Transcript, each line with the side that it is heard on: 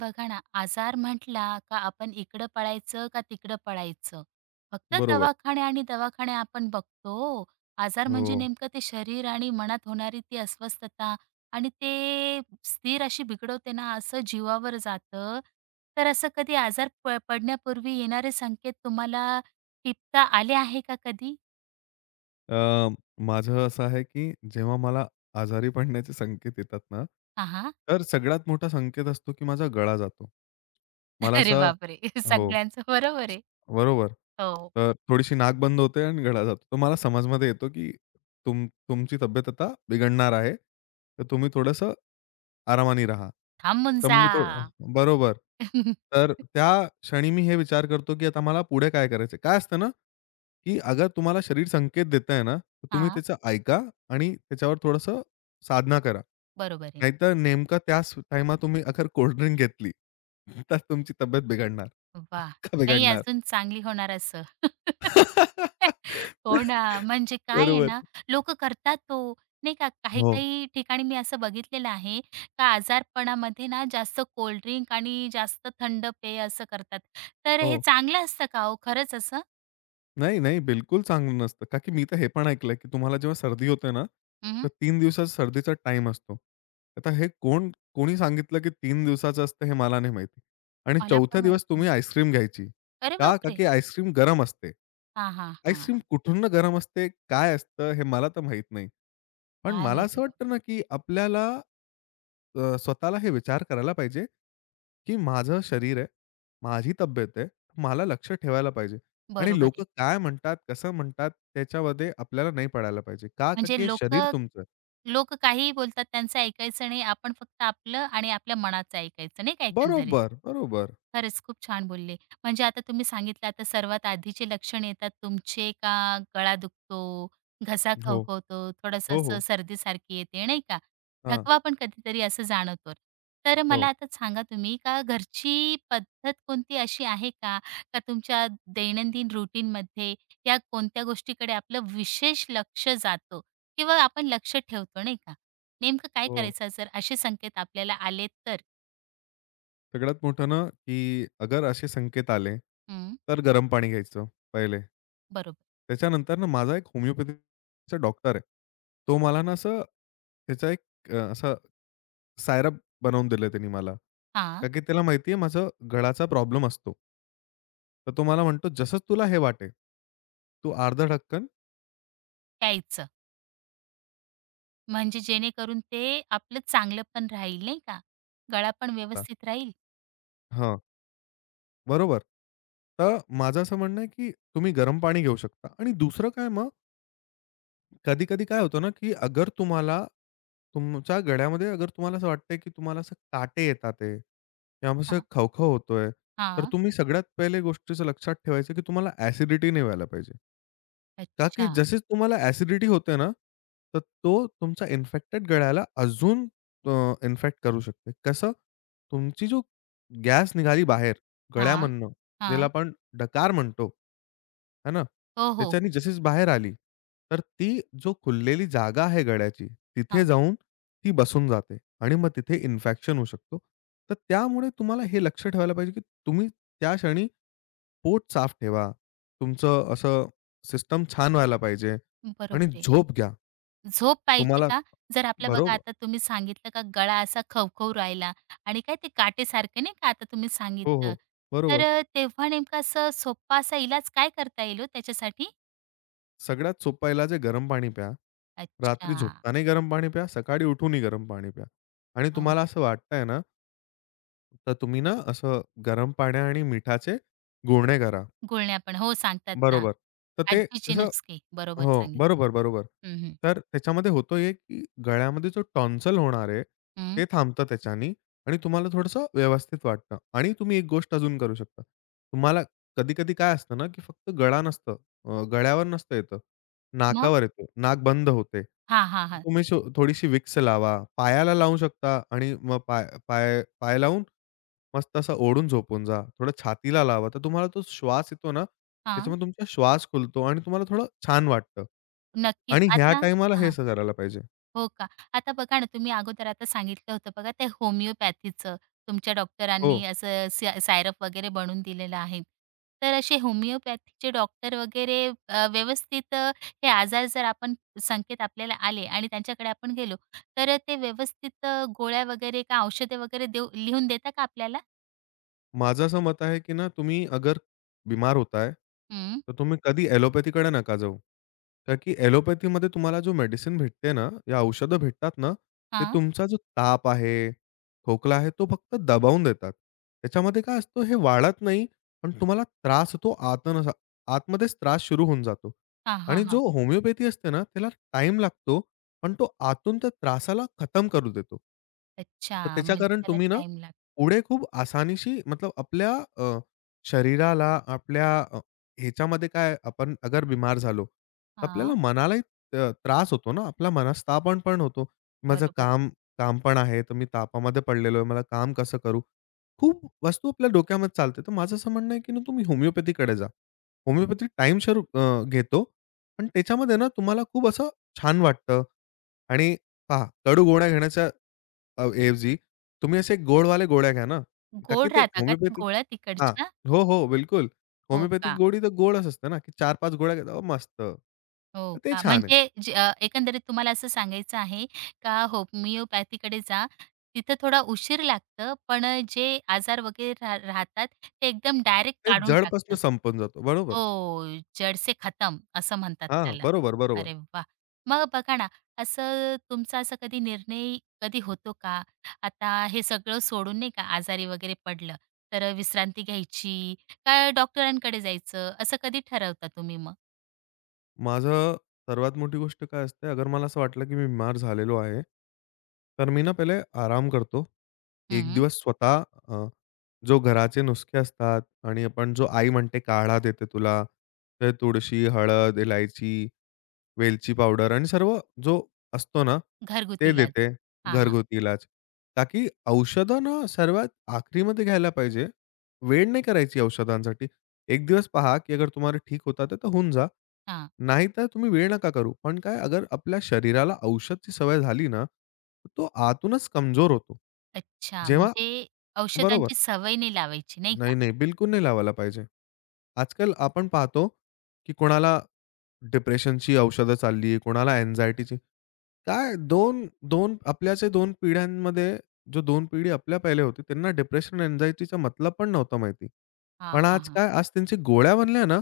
right: बघा ना, आजार म्हटला का आपण इकडं पळायचं का तिकडं पळायचं. फक्त
left: बरोबर.
right: दवाखाने आणि दवाखाने आपण बघतो. हो. आजार म्हणजे
left: हो.
right: नेमकं ते शरीर आणि मनात होणारी ती अस्वस्थता आणि ते स्थिर अशी बिघडवते ना, असं जीवावर जातं. तर असं कधी आजार पडण्यापूर्वी येणारे संकेत तुम्हाला टिपता आले आहे का कधी?
left: अ, माझं असं आहे, की जेव्हा मला आजारी पडण्याचे संकेत येतात ना,
right: हां, हां.
left: तर सगळ्यात मोठा संकेत असतो, की माझा गळा जातो. मला
right: अरे
left: असा
right: बापरे!
left: हो.
right: सगळ्यांचं बरोबर आहे.
left: बरोबर.
right: हो,
left: तर थोडीशी नाक बंद होते आणि गळा जातो. तर मला समजमध्ये येतो, की तुमची तब्येत आता बिघडणार आहे. तर तुम्ही थोडंसं आरामाने राहा.
right: थांबून
left: तर मग
right: जा.
left: मी थोडं बरोबर. तर त्या क्षणी मी हे विचार करतो, की आता मला पुढे काय करायचं आहे? काय असतं ना की अगर तुम्हाला शरीर संकेत देत आहे ना, तर तुम्ही
right: हां,
left: त्याचं ऐका आणि त्याच्यावर थोडंसं साधना करा.
right: बरोबर आहे.
left: नाहीतर नेमकं त्याच टाईमात तुम्ही अगर कोल्ड ड्रिंक घेतली, तर तुमची तब्येत बिघडणार,
right: वा,
left: का
right: नाही
left: बिघडणार?
right: अजून चांगली होणार असं. हो ना, म्हणजे काय आहे
left: बरोबर.
right: ना, लोक करतात तो. नाही का,
left: हो,
right: काही-काही ठिकाणी मी असं बघितलेलं आहे का आजारपणामध्ये ना जास्त कोल्ड ड्रिंक आणि जास्त थंड पेय असं करतात. तर हे
left: हो.
right: चांगलं असतं का हो खरंच असं?
left: नाही, नाही. बिलकुल चांगलं नसतं. का की मी तर हे पण ऐकलंय, की तुम्हाला जेव्हा सर्दी होते ना,
right: हं,
left: तर 3 दिवसाचा सर्दीचा टाईम असतो. आता हे कोण कोणी सांगितलं, की 3 दिवसाचं असतं हे मला नाही माहिती. आणि
right: मला
left: चौथ्या
right: पण
left: दिवस
right: माहिती नाही.
left: तुम्ही आईस्क्रीम घ्यायची.
right: अरे
left: का? का
right: बापरे!
left: की आईस्क्रीम गरम असते.
right: हां, हां,
left: आईस्क्रीम
right: हां.
left: कुठून गरम असते, काय असतं हे मला तर माहीत नाही. पण
right: काय
left: मला
right: माहिती
left: असं
right: बाबा.
left: वाटतं ना, की आपल्याला स्वतःला हे विचार करायला पाहिजे, की माझं शरीर आहे, माझी तब्येत आहे, मला लक्ष ठेवायला पाहिजे. आणि
right: बरोबर
left: लोकं काय म्हणतात, कसं म्हणतात, त्याच्यामध्ये आपल्याला नाही पडायला पाहिजे. का? का की
right: म्हणजे
left: हे शरीर तुमचं आहे.
right: लोकं काहीही बोलतात त्यांचं ऐकायचं नाही. आपण फक्त आपलं आणि आपल्या मनाचं ऐकायचं नाही का एकंदरीत.
left: बरोबर, बरोबर.
right: खरंच खूप छान बोलले. म्हणजे आता तुम्ही सांगितलं आता सर्वात आधीचे लक्षण येतात तुमचे का गळा दुखतो, घसा
left: हो.
right: खवखवतो, थोडंसं
left: हो,
right: असं
left: हो.
right: सर्दीसारखी येते नाही का?
left: हां.
right: थकवा पण कधीतरी असं जाणवतो. तर मला
left: हो,
right: आता सांगा तुम्ही का घरची पद्धत कोणती अशी आहे का? का तुमच्या दैनंदिन रुटीनमध्ये या कोणत्या गोष्टीकडे आपलं विशेष लक्ष जातं? किंवा आपण लक्ष ठेवतो नाही का? नेमकं काय
left: हो.
right: करायचं जर असे संकेत आपल्याला आले तर?
left: सगळ्यात मोठं ना, की अगर असे संकेत आले,
right: हं,
left: तर गरम पाणी घ्यायचं पहिले.
right: बरोबर.
left: त्याच्यानंतर ना, माझा एक होमिओपॅथीचा डॉक्टर आहे. तो मला ना, असं त्याचा एक असा सायरप बनवून दिले त्यांनी मला.
right: हां,
left: का की त्याला माहिती आहे माझा गळाचा प्रॉब्लेम असतो. तर तो मला म्हणतो, "जसं तुला हे वाटेल, तू अर्धा ढक्कन."
right: प्यायचं. म्हणजे जेणेकरून ते आपलं चांगलं पण राहील नाही का? गळा पण व्यवस्थित राहील.
left: हां, बरोबर. तर माझं असं म्हणणं आहे, की तुम्ही गरम पाणी घेऊ शकता आणि दुसरं काय मग कधी-कधी काय होतं ना, की अगर तुम्हाला तुमच्या गळ्यामध्ये अगर तुम्हाला असं वाटतंय, की तुम्हाला असं काटे येतात आहे किंवा असं
right: हां,
left: खवखव होतोय, तर
right: हां.
left: तुम्ही सगळ्यात पहिले गोष्टीचं लक्षात ठेवायचं, की तुम्हाला ॲसिडिटी नाही व्हायला पाहिजे. का की
right: अच्छा.
left: जशीच तुम्हाला ॲसिडिटी होते ना, तर तो तुमचा इन्फेक्टेड गळ्याला अजून इन्फेक्ट करू शकते. कसं? तुमची जो गॅस निघाली बाहेर
right: हां,
left: गळ्यामधनं, ज्याला
right: हां.
left: आपण डकार म्हणतो, है ना?
right: हो, हो,
left: त्याच्यानी
right: हो.
left: जशीच बाहेर आली, तर ती जो खुललेली जागा आहे गळ्याची, तिथे
right: हां,
left: जाऊन ती बसून जाते आणि मग तिथे इन्फेक्शन होऊ शकतो. तर त्यामुळे तुम्हाला हे लक्ष ठेवायला पाहिजे, की तुम्ही त्या क्षणी पोट साफ ठेवा. तुमचं असं सिस्टम छान व्हायला पाहिजे आणि
right: बरोबर आहे.
left: झोप घ्या.
right: झोप पाहिजे
left: तुम्हाला
right: का? जर आपला बघा
left: बरोबर
right: आता तुम्ही सांगितलं का गळा असा खवखवू राहिला आणि काय ते काटेसारखं नाही का आता तुम्ही
left: हो,
right: सांगितलं.
left: हो. बरोबर.
right: तर तेव्हा नेमकं असं सोप्पा असा इलाज काय करता येईल हो त्याच्यासाठी?
left: सगळ्यात सोपं इलाज आहे गरम पाणी प्या.
right: अच्छा.
left: रात्री झोपतानाही गरम पाणी प्या, सकाळी उठूनही गरम पाणी प्या. आणि
right: हो, हो.
left: तुम्हाला असं वाटतंय ना, तर तुम्ही ना असं गरम पाण्या आणि मिठाचे गुळणे करा.
right: गुळण्या पण. हो, सांगतात ना.
left: बरोबर. तर ते
right: आजीचे
left: कसं
right: नुसके. बरोबर
left: हो.
right: सांगितलं.
left: बरोबर, बरोबर.
right: हं, हं.
left: तर त्याच्यामध्ये होतं हे, की गळ्यामध्ये जो टॉन्सिल होणार आहे,
right: हं.
left: ते थांबतं त्याच्यानी आणि तुम्हाला थोडंसं व्यवस्थित वाटतं. आणि तुम्ही एक गोष्ट अजून करू शकता. तुम्हाला कधी-कधी काय असतं ना, की फक्त गळा नसतं गळ्यावर नसतं येतं.
right: मग?
left: नाकावर येतो. नाक बंद होते.
right: हां, हां, हां.
left: तुम्ही शो थोडीशी विक्स लावा. पायाला लावू शकता आणि मग पाय पाय पाय लावून मस्त असं ओढून झोपून जा. थोडं छातीला लावा, तर तुम्हाला तो श्वास येतो ना,
right: हां.
left: त्याच्यामुळे तुमचा श्वास खुलतो आणि तुम्हाला थोडं छान वाटतं.
right: नक्कीच.
left: आणि ह्या
right: आता
left: टाईमाला हे
right: हां.
left: असं करायला पाहिजे.
right: हो का? आता बघा ना, तुम्ही अगोदर आता सांगितलं होतं बघा ते होमिओपॅथीचं तुमच्या
left: हो.
right: डॉक्टरांनी असं सी सायरप वगैरे बनवून दिलेलं आहे. तर असे होमिओपॅथीचे डॉक्टर वगैरे व्यवस्थित हे आजार जर आपण संकेत आपल्याला आले आणि त्यांच्याकडे आपण गेलो, तर ते व्यवस्थित गोळ्या वगैरे का औषधे वगैरे देऊ लिहून देता का आपल्याला?
left: माझं असं मत आहे, की ना तुम्ही अगर बीमार होताय,
right: हं.
left: तर तुम्ही कधी ॲलोपॅथीकडे नका जाऊ. का की ॲलोपॅथीमध्ये तुम्हाला जो मेडिसिन भेटते ना, या औषधं भेटतात ना, ते
right: हां.
left: तुमचा जो ताप आहे, खोकला आहे, तो फक्त दबावून देतात. त्याच्यामध्ये काय असतो हे वाढत नाही, पण तुम्हाला त्रास तो आतमध्येच त्रास सुरू होऊन जातो.
right: हां, हां,
left: आणि जो
right: हां.
left: होमिओपॅथी असते ना, त्याला टाईम लागतो, पण तो आतून त्या त्रासाला खतम करू देतो. तर
right: अच्छा.
left: त्याच्या
right: म्हणजे
left: कारण
right: त्याला
left: तुम्ही ना
right: टाईम लागतो.
left: पुढे खूप आसानीशी मतलब आपल्या अ, शरीराला आपल्या ह्याच्यामध्ये काय आपण अगर बिमार झालो, तर आपल्याला
right: हां.
left: मनालाही त्रास होतो ना. आपला मनस्तापण पण होतो. माझं
right: बरोबर आहे.
left: काम काम पण आहे, तर मी तापामध्ये पडलेलो आहे. मला काम कसं करू? खूप वस्तू आपल्या डोक्यामध्ये चालते. तर माझं असं म्हणणं आहे, की ना तुम्ही होमिओपॅथीकडे जा. होमिओपॅथी टाईमशर घेतो. पण त्याच्यामध्ये ना तुम्हाला खूप असं छान वाटतं आणि पहा, कडू गोळ्या घेण्याच्या ऐवजी तुम्ही असे गोडवाले गोळ्या घ्या ना, का की
right: गोड
left: ते
right: राहता का त्या
left: होमिओपॅथी
right: गोळ्या
left: हां.
right: तिकडच्या?
left: हो, हो, बिलकुल.
right: हो
left: होमिओपॅथिक
right: का?
left: गोळी तर गोडच असते ना, की 4-5 गोळ्या घेता मस्त.
right: हो
left: तर ते
right: का?
left: छान आहे.
right: म्हणजे जे एकंदरीत तुम्हाला असं सांगायचं आहे का होमिओपॅथीकडे जा, तिथं थोडा उशीर लागतं, पण जे आजार वगैरे राहतात ते एकदम डायरेक्ट
left: ते
right: काढून
left: जडपासून
right: टाकतं.
left: संपून जातो. बरोबर.
right: हो, जड से खतम असं म्हणतात
left: हां,
right: त्याला.
left: बरोबर, बरोबर.
right: अरे वा, मग बघा ना, असं तुमचा असा कधी निर्णय कधी होतो का? आता हे सगळं सोडून नाही का आजारी वगैरे पडलं, तर विश्रांती घ्यायची का डॉक्टरांकडे जायचं असं कधी ठरवता तुम्ही मग?
left: माझं सर्वात मोठी गोष्ट काय असते, अगर मला असं वाटलं की मी बीमार झालेलो आहे, तर मी ना पहिले आराम करतो. एक दिवस स्वतः जो घराचे नुसखे असतात आणि आपण जो आई म्हणते काढा देते तुला, तर तुळशी, हळद, इलायची वेलची पावडर आणि सर्व जो असतो ना, ते
right: घरगुतीलाज.
left: देते
right: हां, हां.
left: घरगुती इलाज. ताकी की औषधं ना सर्वात आखरीमध्ये घ्यायला पाहिजे. वेळ नाही करायची औषधांसाठी. एक दिवस पहा, की अगर तुम्हाला ठीक होत आहे तर होऊन जा.
right: हां.
left: नाहीतर तुम्ही वेळ नका करू. पण काय अगर आपल्या शरीराला औषधची सवय झाली ना, तर तो आतूनच कमजोर होतो.
right: अच्छा,
left: जेव्हा
right: म्हणजे
left: बरोबर.
right: औषधांची सवय नाही लावायची नाही का?
left: नाही, नाही. बिलकुल नाही लावायला पाहिजे. आजकाल आपण पाहतो, की कोणाला डिप्रेशनची औषधं चालली आहे, कोणाला अँक्झायटीची. काय 2 आपल्याचे 2 पिढ्यांमध्ये जो 2 पिढी आपल्या पहिले होती, त्यांना डिप्रेशन, अँक्झायटीचा मतलब पण नव्हता माहिती.
right: हां,
left: पण
right: हां,
left: आज
right: हां.
left: काय, आज त्यांची गोळ्या बनल्या ना,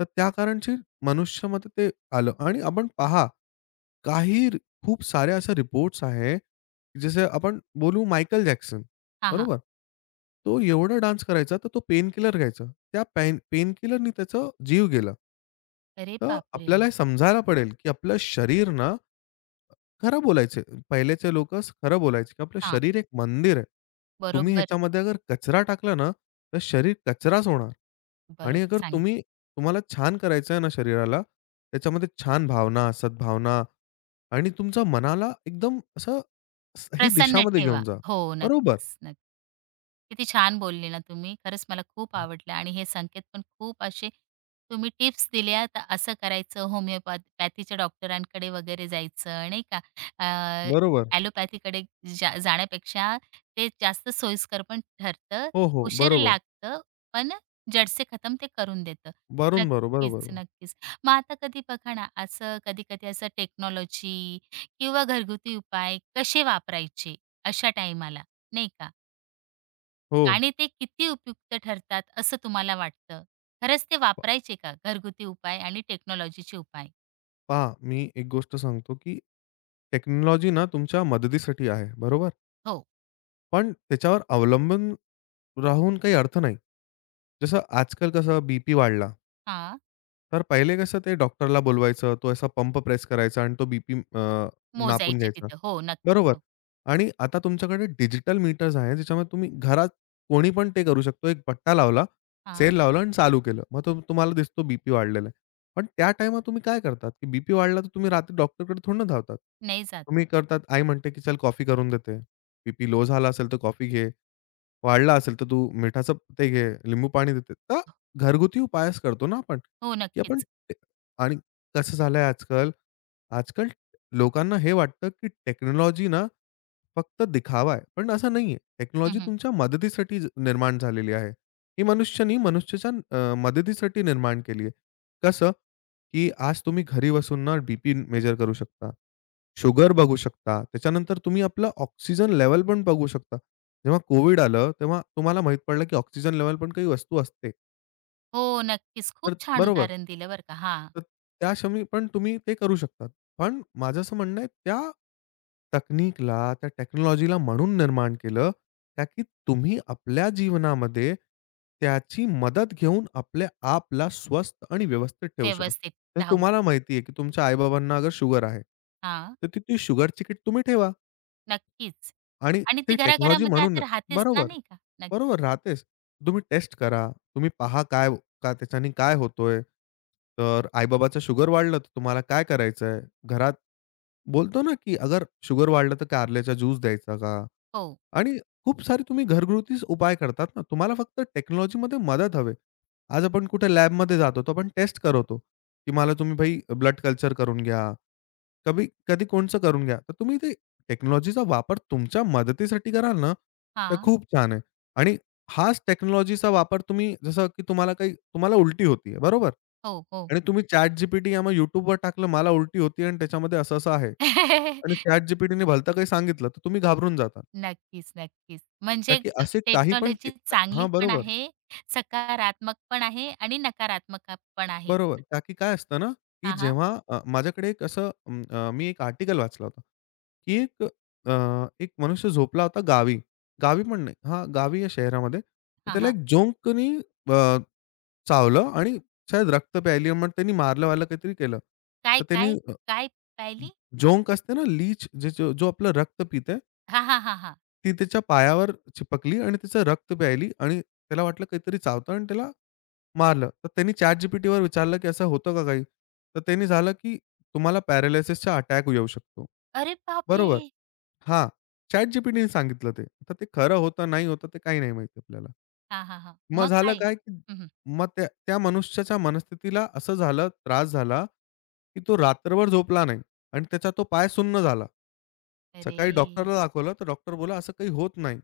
left: तर त्या कारणची मनुष्यामध्ये ते आलं. आणि आपण पहा, काही रि खूप साऱ्या अशा रिपोर्ट्स आहे, जसे आपण बोलू मायकल जॅक्सन,
right: हां, हां.
left: बरोबर? तो एवढा डान्स करायचा, तर तो पेनकिलर घ्यायचा. त्या पेनकिलरनी त्याचा जीव गेला.
right: अरे
left: तर
right: बापरे!
left: आपल्याला हे समजायला पडेल, की आपलं शरीर ना खरं बोलायचे. पहिलेचे लोकं खरं बोलायचे, की आपलं
right: हां.
left: शरीर एक मंदिर आहे. तुम्ही
right: बरोबर,
left: ह्याच्यामध्ये अगर कचरा टाकला ना, तर शरीर कचराच होणार. आणि
right: बरोबर
left: अगर
right: सांगितलं.
left: तुम्ही तुम्हाला छान करायचं आहे ना शरीराला, त्याच्यामध्ये छान भावना, सद्भावना आणि तुमच्या मनाला एकदम असं ही
right: प्रसन्न
left: दिशामध्ये घेऊन
right: ठेवा.
left: जा.
right: हो,
left: बरोबर.
right: नक्कीच, नक्कीच. किती छान बोलले ना तुम्ही. खरंच मला खूप आवडलं आणि हे संकेत पण खूप असे तुम्ही टिप्स दिल्या, तर असं करायचं होमिओपॅथीच्या डॉक्टरांकडे वगैरे जायचं नाही का? अ,
left: बरोबर.
right: ॲलोपॅथीकडे जाण्यापेक्षा ते जास्त सोयीस्कर पण ठरतं.
left: हो, हो.
right: उशीर
left: बरोबर.
right: लागतं, पण जड खतम ते करून देतं.
left: वरून बरोबर.
right: नक्कीच, नक्कीच. मग आता कधी बघा ना, असं कधी-कधी असं टेक्नॉलॉजी किंवा घरगुती उपाय कसे वापरायचे अशा टाईमाला, नाही का?
left: हो.
right: आणि ते किती उपयुक्त ठरतात असं तुम्हाला वाटतं? खरंच ते वापरायचे का घरगुती उपाय आणि टेक्नॉलॉजीचे उपाय?
left: पहा, मी एक गोष्ट सांगतो, की टेक्नॉलॉजी ना तुमच्या मदतीसाठी आहे, बरोबर?
right: हो.
left: पण त्याच्यावर अवलंबून राहून काही अर्थ नाही. जसं आजकाल कसं बी-पी वाढला.
right: हां.
left: तर पहिले कसं ते डॉक्टरला बोलवायचं. तो असा पंप प्रेस करायचा आणि तो बीपी नापून
right: मोजायचे
left: घ्यायचा.
right: तिथं. हो, नक्कीच.
left: बरोबर.
right: हो.
left: आणि आता तुमच्याकडे डिजिटल मीटर्स आहे, ज्याच्यामध्ये तुम्ही घरात कोणी पण ते करू शकतो. एक पट्टा लावला,
right: हां.
left: सेल लावला आणि चालू केलं. मग तो तुम्हाला दिसतो बीपी वाढलेला आहे. पण त्या टाईमात तुम्ही काय करतात, की बीपी वाढला तर तुम्ही रात्री डॉक्टरकडे थोडी ना धावतात.
right: नाही जात.
left: तुम्ही करतात आई म्हणते, की "चल कॉफी करून देते. बीपी लो झाला असेल तर कॉफी घे." वाढला असेल, तर तू मिठाचं ते घे, लिंबू पाणी देते. तर
right: हो.
left: घरगुती उपायच करतो ना आपण,
right: हो,
left: की आपण
right: नक्कीच.
left: ते आणि कसं झालंय आजकाल, आजकाल लोकांना हे वाटतं, की टेक्नॉलॉजी ना फक्त दिखावा आहे. पण असं नाहीये. टेक्नॉलॉजी
right: हं,
left: तुमच्या मदतीसाठी निर्माण झालेली आहे. ही मनुष्यानी मनुष्याच्या मदतीसाठी निर्माण केली आहे. कसं, की आज तुम्ही घरी बसून ना बी मेजर करू शकता. शुगर बघू शकता. त्याच्यानंतर तुम्ही आपलं ऑक्सिजन लेवल पण बघू शकता. जेव्हा कोव्हिड आलं, तेव्हा तुम्हाला माहीत पडलं, की ऑक्सिजन लेव्हल पण काही वस्तू असते.
right: हो, नक्कीच. खूप
left: तर
right: छान
left: बरोबर.
right: उदाहरण दिलं बरं का. हां.
left: तर त्या क्षमी पण तुम्ही ते करू शकतात. पण माझं असं म्हणणं आहे त्या तकनीकला, त्या टेक्नॉलॉजीला म्हणून निर्माण केलं, का की तुम्ही आपल्या जीवनामध्ये त्याची मदत घेऊन आपल्या आपला स्वस्थ आणि व्यवस्थित ठेवू शकाल.
right: व्यवस्थित
left: तर
right: राहू
left: तुम्हाला माहिती आहे, की तुमच्या आई-बाबांना अगर शुगर आहे,
right: हां,
left: तर ती ती शुगरची किट तुम्ही ठेवा.
right: नक्कीच.
left: आणि
right: आणि ती
left: ती टेक्नॉलॉजी
right: घराघरामध्ये
left: म्हणून
right: आता राहतेच ना,
left: बरोबर.
right: नाही का? नक्की.
left: बरोबर राहतेच. तुम्ही टेस्ट करा. तुम्ही पहा काय का त्याच्याने काय होतोय? तर आई-बाबाचं शुगर वाढलं, तर तुम्हाला काय करायचंय? घरात बोलतो ना, की अगर शुगर वाढलं, तर कारल्याचा ज्यूस द्यायचा का?
right: हो.
left: आणि खूप सारे तुम्ही घरगुतीच उपाय करतात ना, तुम्हाला फक्त टेक्नॉलॉजीमध्ये मदत हवे आज आपण कुठे लॅबमध्ये जातो, तर आपण टेस्ट करवतो, की मला तुम्ही भाई ब्लड कल्चर करून घ्या. कधी कोणचं करून घ्या. तर तुम्ही ते टेक्नॉलॉजीचा वापर तुमच्या मदतीसाठी कराल ना, तर
right: हां.
left: खूप छान आहे. आणि हाच टेक्नॉलॉजीचा वापर तुम्ही जसं की तुम्हाला काही तुम्हाला उलटी होती बरोबर?
right: हो, हो.
left: आणि तुम्ही ChatGPT या मग YouTubeवर टाकलं, मला उलटी होती आणि त्याच्यामध्ये असं-असं आहे. आणि ChatGPTने भलतं काही सांगितलं, तर तुम्ही घाबरून जाता.
right: नक्कीच, नक्कीच.
left: का
right: म्हणजे
left: की असे काही पण ते
right: टेक्नॉलॉजी चांगली
left: हां,
right: पण
left: बरोबर,
right: आहे, सकारात्मक पण आहे आणि नकारात्मक पण आहे.
left: बरोबर. का की काय असतं ना, की
right: हां, हां.
left: जेव्हा माझ्याकडे एक असं मी एक आर्टिकल वाचला होता, की एक अ, एक मनुष्य झोपला होता गावी. गावी पण नाही हां, गावी या शहरामध्ये. तर
right: हां,
left: त्याला
right: हां.
left: एक जोंकनी अ, चावलं आणि शायद रक्त प्यायली मग त्यांनी मारलं-वारलं काहीतरी केलं.
right: काय,
left: तर त्यांनी
right: काय, काय पाहिली?
left: जोंक असते ना लीच जे जो जो आपलं रक्त पिते,
right: हां, हां, हां, हां.
left: ती त्याच्या पायावर चिपकली आणि त्याचं रक्त प्यायली आणि त्याला वाटलं काहीतरी चावतं आणि त्याला मारलं. तर त्यांनी ChatGPTवर विचारलं, की असं होतं का काही? तर त्यांनी झालं, की तुम्हाला पॅरालिसिसचा अटॅक येऊ शकतो.
right: अरे बापरे!
left: बरोबर. हां, ChatGPTने सांगितलं ते. तर ते खरं होतं, नाही होतं ते काही नाही माहिती आपल्याला.
right: हां, हां, हां.
left: मग
right: मग
left: झालं
right: काय?
left: काय, की
right: हं,
left: मग त्या त्या मनुष्याच्या मनस्थितीला असं झालं, त्रास झाला, की तो रात्रभर झोपला नाही आणि त्याचा तो पाय सुन्न झाला.
right: अरे!
left: सकाळी डॉक्टरला दाखवलं, तर डॉक्टर बोलला, "असं काही होत नाही."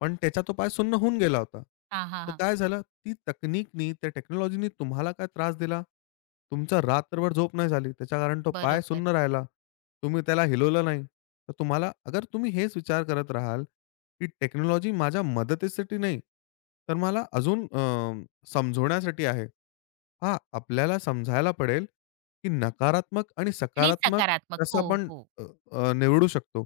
left: पण त्याचा तो पाय सुन्न होऊन गेला होता.
right: हां, हां,
left: तर
right: हां.
left: काय झालं, ती तकनीकनी, त्या टेक्नॉलॉजीनी तुम्हाला काय त्रास दिला? तुमचा रात्रभर झोप नाही झाली. त्याच्याकारण तो पाय
right: बरोबर
left: सुन्न राहिला. तुम्ही त्याला हिलवलं नाही. तर तुम्हाला अगर तुम्ही हेच विचार करत राहाल, की टेक्नॉलॉजी माझ्या मदतीसाठी नाही, तर मला अजून समजवण्यासाठी आहे. हां, आपल्याला समजायला पडेल, की नकारात्मक आणि
right: आणि
left: सकारात्मक
right: सकारात्मक.
left: कसं
right: हो,
left: आपण
right: हो.
left: अ, अ, निवडू शकतो.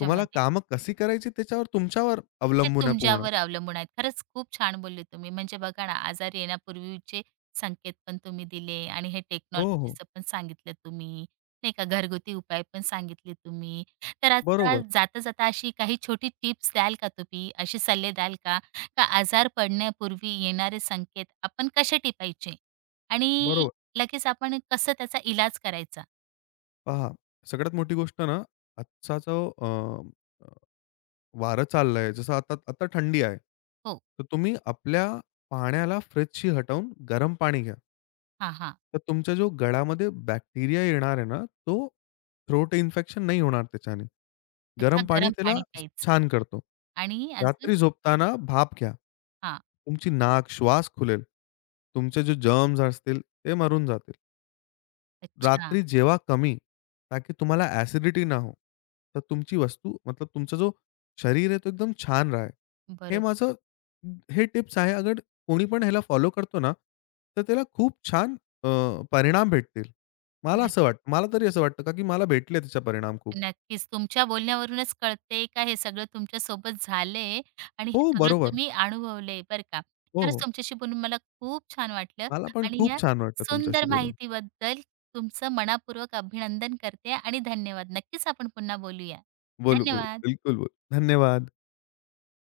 left: तुम्हाला कामं कशी करायची त्याच्यावर तुमच्यावर
right: ते
left: अवलंबून आहे पूर्ण.
right: तुमच्यावर अवलंबून आहेत. खरंच खूप छान बोलले तुम्ही. म्हणजे बघा ना, आजारी येण्यापूर्वीचे संकेत पण तुम्ही दिले आणि हे
left: हो, हो.
right: टेक्नॉलॉजीचं पण सांगितलं तुम्ही, नाही का. घरगुती उपाय पण सांगितले तुम्ही. तर आता
left: बरोबर,
right: जाता-जाता अशी काही छोटी टिप्स द्याल का तुम्ही? असे सल्ले द्याल का? का आजार पडण्यापूर्वी येणारे संकेत आपण कसे टिपायचे आणि
left: बरोबर.
right: लगेच आपण कसं त्याचा इलाज करायचा?
left: पहा, सगळ्यात मोठी गोष्ट ना, आजचा जो अ, अ, वारं चाललंय, जसं आता आता थंडी आहे.
right: हो.
left: तर तुम्ही आपल्या पाण्याला फ्रिजशी हटवून गरम पाणी घ्या.
right: हां, हां.
left: तर तुमच्या जो गळामध्ये बॅक्टेरिया येणार आहे ना, तो थ्रोट इन्फेक्शन नाही होणार त्याच्याने.
right: अच्छा,
left: गरम पाणी
right: गरम
left: त्याला
right: पाणी प्यायचं
left: छान करतो.
right: आणि अजून
left: रात्री झोपताना भाप घ्या.
right: हां.
left: तुमची नाक, श्वास खुलेल. तुमचे जे जर्म्स असतील ते मरून जातील.
right: अच्छा.
left: रात्री जेवा कमी, ताकी तुम्हाला ॲसिडिटी ना हो. तर तुमची वस्तू मतलब तुमचा जो शरीर आहे, तो एकदम छान राहे. हे
right: बरोबर.
left: माझं हे टिप्स आहे. अगर कोणी पण ह्याला फॉलो करतो ना, तर त्याला खूप छान अ, परिणाम भेटतील. मला असं वाटतं. मला तरी असं वाटतं का, की मला भेटले त्याचे परिणाम खूप.
right: नक्कीच. तुमच्या बोलण्यावरूनच कळते का हे सगळं तुमच्या सोबत झालंय आणि
left: हो,
right: हे सगळं
left: बरोबर.
right: तुम्ही अनुभवलंय बरं का.
left: हो,
right: खरंच
left: हो.
right: तुमच्याशी बोलून मला खूप छान वाटलं
left: मला पण
right: आणि
left: खूप
right: या
left: छान वाटलं तुमच्याशी
right: सुंदर
left: बोलून.
right: माहितीबद्दल तुमचं मनापूर्वक अभिनंदन करते आणि धन्यवाद. नक्कीच आपण पुन्हा बोलूया.
left: बोलू, बोलू.
right: धन्यवाद.
left: बिलकुल बोलू. धन्यवाद.